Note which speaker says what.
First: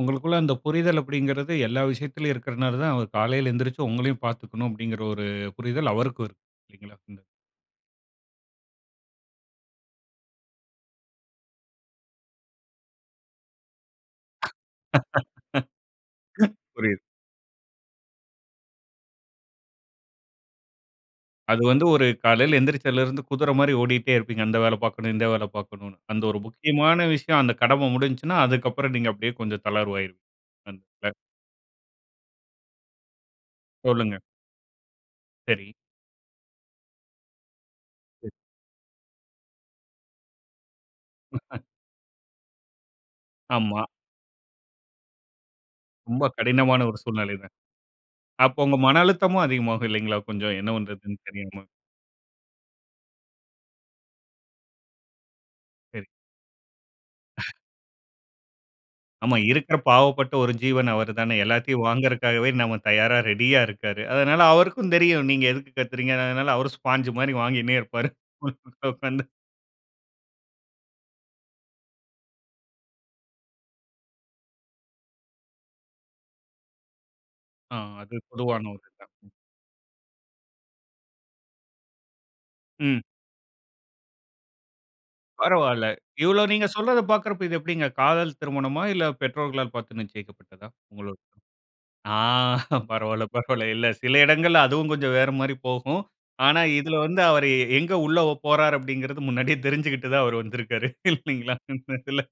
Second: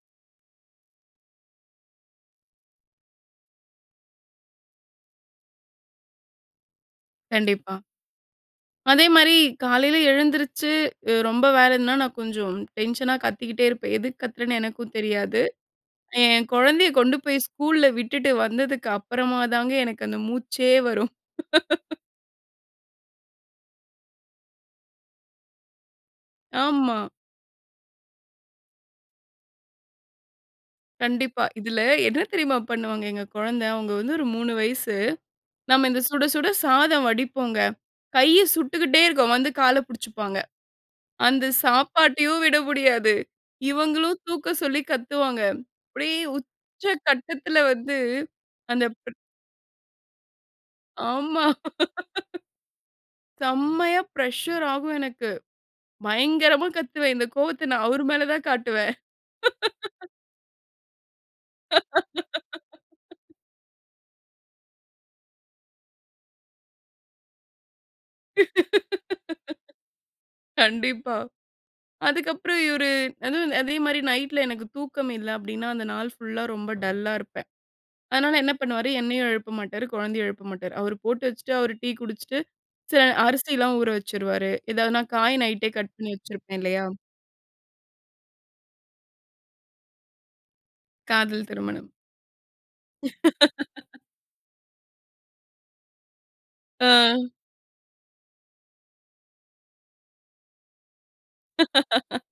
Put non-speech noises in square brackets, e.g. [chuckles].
Speaker 1: உங்களுக்குள்ள அந்த புரிதல் அப்படிங்கிறது எல்லா விஷயத்திலயும் இருக்கிறதனால தான், அவர் "காலையில எழுந்திரிச்சு உங்களையும் பாத்துக்கணும்" அப்படிங்கிற ஒரு புரிதல் அவருக்கும் இருக்கு.
Speaker 2: கண்டிப்பா. அதே மாரி காலையில எழுந்திரிச்சு அ ரொம்ப வேலைன்னா, நான் கொஞ்சம் டென்ஷனா கத்திக்கிட்டே இருப்பேன். எதுக்கு
Speaker 1: [laughs]
Speaker 2: கத்துறேன்னு எனக்கும் தெரியாது. என் கொழந்தைய
Speaker 1: புரியுது.
Speaker 2: கொண்டு போய் ஸ்கூல்ல விட்டுட்டு வந்ததுக்கு அப்புறமா தாங்க எனக்கு அந்த மூச்சே வரும்.
Speaker 1: அது வந்து
Speaker 2: [laughs]
Speaker 1: ஒரு காலையில எழுந்திரிச்சதுல இருந்து குதிரை மாரி ஓடிட்டே இருப்பீங்க. அந்த வேலை பாக்கணும், இந்த வேலை பாக்கணும்ன்னு. அந்த ஒரு
Speaker 2: ஆமா.
Speaker 1: முக்கியமான விஷயம், அந்த கடமை முடிஞ்சுச்சுனா, அதுக்கப்புறம் நீங்க அப்படியே கொஞ்சம் தளர்வாயிருவீங்க. அந்த இதுல.
Speaker 2: கண்டிப்பா. இதில, என்ன தெரியுமா பண்ணுவாங்க எங்க கொழந்த? அவுங்க வந்து
Speaker 1: சொல்லுங்க.
Speaker 2: ஒரு 3 வயசு.
Speaker 1: சரி.
Speaker 2: நம்ம இந்த சுட, சுட சாதம் வடிப்போங்க.
Speaker 1: சரி.
Speaker 2: கைய சுட்டுக்கிட்டே இருக்கும். வந்து கால புடிச்சுப்பாங்க. அந்த
Speaker 1: [laughs]
Speaker 2: சாப்பாட்டையும் விட முடியாது.
Speaker 1: ஆமா.
Speaker 2: இவங்களும் தூக்க சொல்லி கத்துவாங்க. அப்டியே
Speaker 1: ரொம்ப கடினமான ஒரு சூழ்நிலை தான்.
Speaker 2: உச்சகட்டத்தில வந்து
Speaker 1: அப்போ உங்க
Speaker 2: அந்த
Speaker 1: மன
Speaker 2: ப்
Speaker 1: அழுத்தமும் அதிகமாகும் இல்லைங்களா? கொஞ்சம். என்ன பண்றதுன்னு
Speaker 2: ஆமா.
Speaker 1: தெரியாம!
Speaker 2: [laughs] செம்மையா பிரஷர் ஆகும் எனக்கு.
Speaker 1: சரி.
Speaker 2: பயங்கரமா கத்துவேன் இந்த
Speaker 1: [chuckles]
Speaker 2: கோவத்த நான் அவர் மேல தான் காட்டுவேன்.
Speaker 1: ஆமா இருக்குற
Speaker 2: [laughs]
Speaker 1: பாவப்பட்ட ஒரு ஜீவன் அவர் தானே, எல்லாததையும் வாங்குறக்காகவே நாம தயாரா
Speaker 2: [laughs]
Speaker 1: ரெடியா இருக்காரு. அதனால அவருக்கும் தெரியும். நீங்க எதுக்கு கத்துறீங்க. அதனால அவரும் ஸ்பான்ஜ் மாரி வாங்கினே இருப்பாரு. உள்ள உக்கார்ந்து.
Speaker 2: [laughs] கண்டிப்பா அதுக்கப்புறம் இவரு அதுவும் அதேமாரி நைட்ல எனக்கு தூக்கம் இல்ல அப்டின்னா, அந்த நாள் ஃபுல்லா ரொம்ப டல்லா இருப்பேன்.
Speaker 1: ஆ அது
Speaker 2: அதனால என்ன
Speaker 1: பொதுவான ஒரு
Speaker 2: பண்ணுவாரு,
Speaker 1: இதான்.
Speaker 2: என்னையும் எழுப்ப மாட்டாரு, குழந்தைய எழுப்ப மாட்டாரு. அவரு போட்டு வச்சுட்டு, அவரு டீ குடிச்சிட்டு,
Speaker 1: ம்.
Speaker 2: சில அரிசிலாம் ஊற வச்சுருவாரு. ஏதாவது நான் காய் நைட்டே
Speaker 1: பரவாயில.
Speaker 2: கட் பண்ணி
Speaker 1: இவ்வளவு
Speaker 2: வச்சிருப்பேன்
Speaker 1: நீங்க
Speaker 2: இல்லையா?
Speaker 1: சொல்றத பாக்குறப்போ, இது எப்டிங்க காதல் திருமணமா? இல்ல பெற்றோர்களால் பாத்து நிச்சயிக்கப்பட்டதா? உங்களோடையது.
Speaker 2: காதல் திருமணம்.
Speaker 1: ஆ! பரவால்ல, பரவால்ல இல்ல
Speaker 2: [laughs]
Speaker 1: சில இடங்கள்ல அதுவும் கொஞ்சம் வேற மாரி போகும். ஆனா இதில வந்து
Speaker 2: அ.
Speaker 1: அவரு எ எங்க உள்ள போறாரு அப்டின்கிறது முன்னாடியே தெரிஞ்சுகிட்டு தான் அவர் வந்திருக்காரு. இல்லைங்களா? இந்த இதுல.
Speaker 2: [laughs]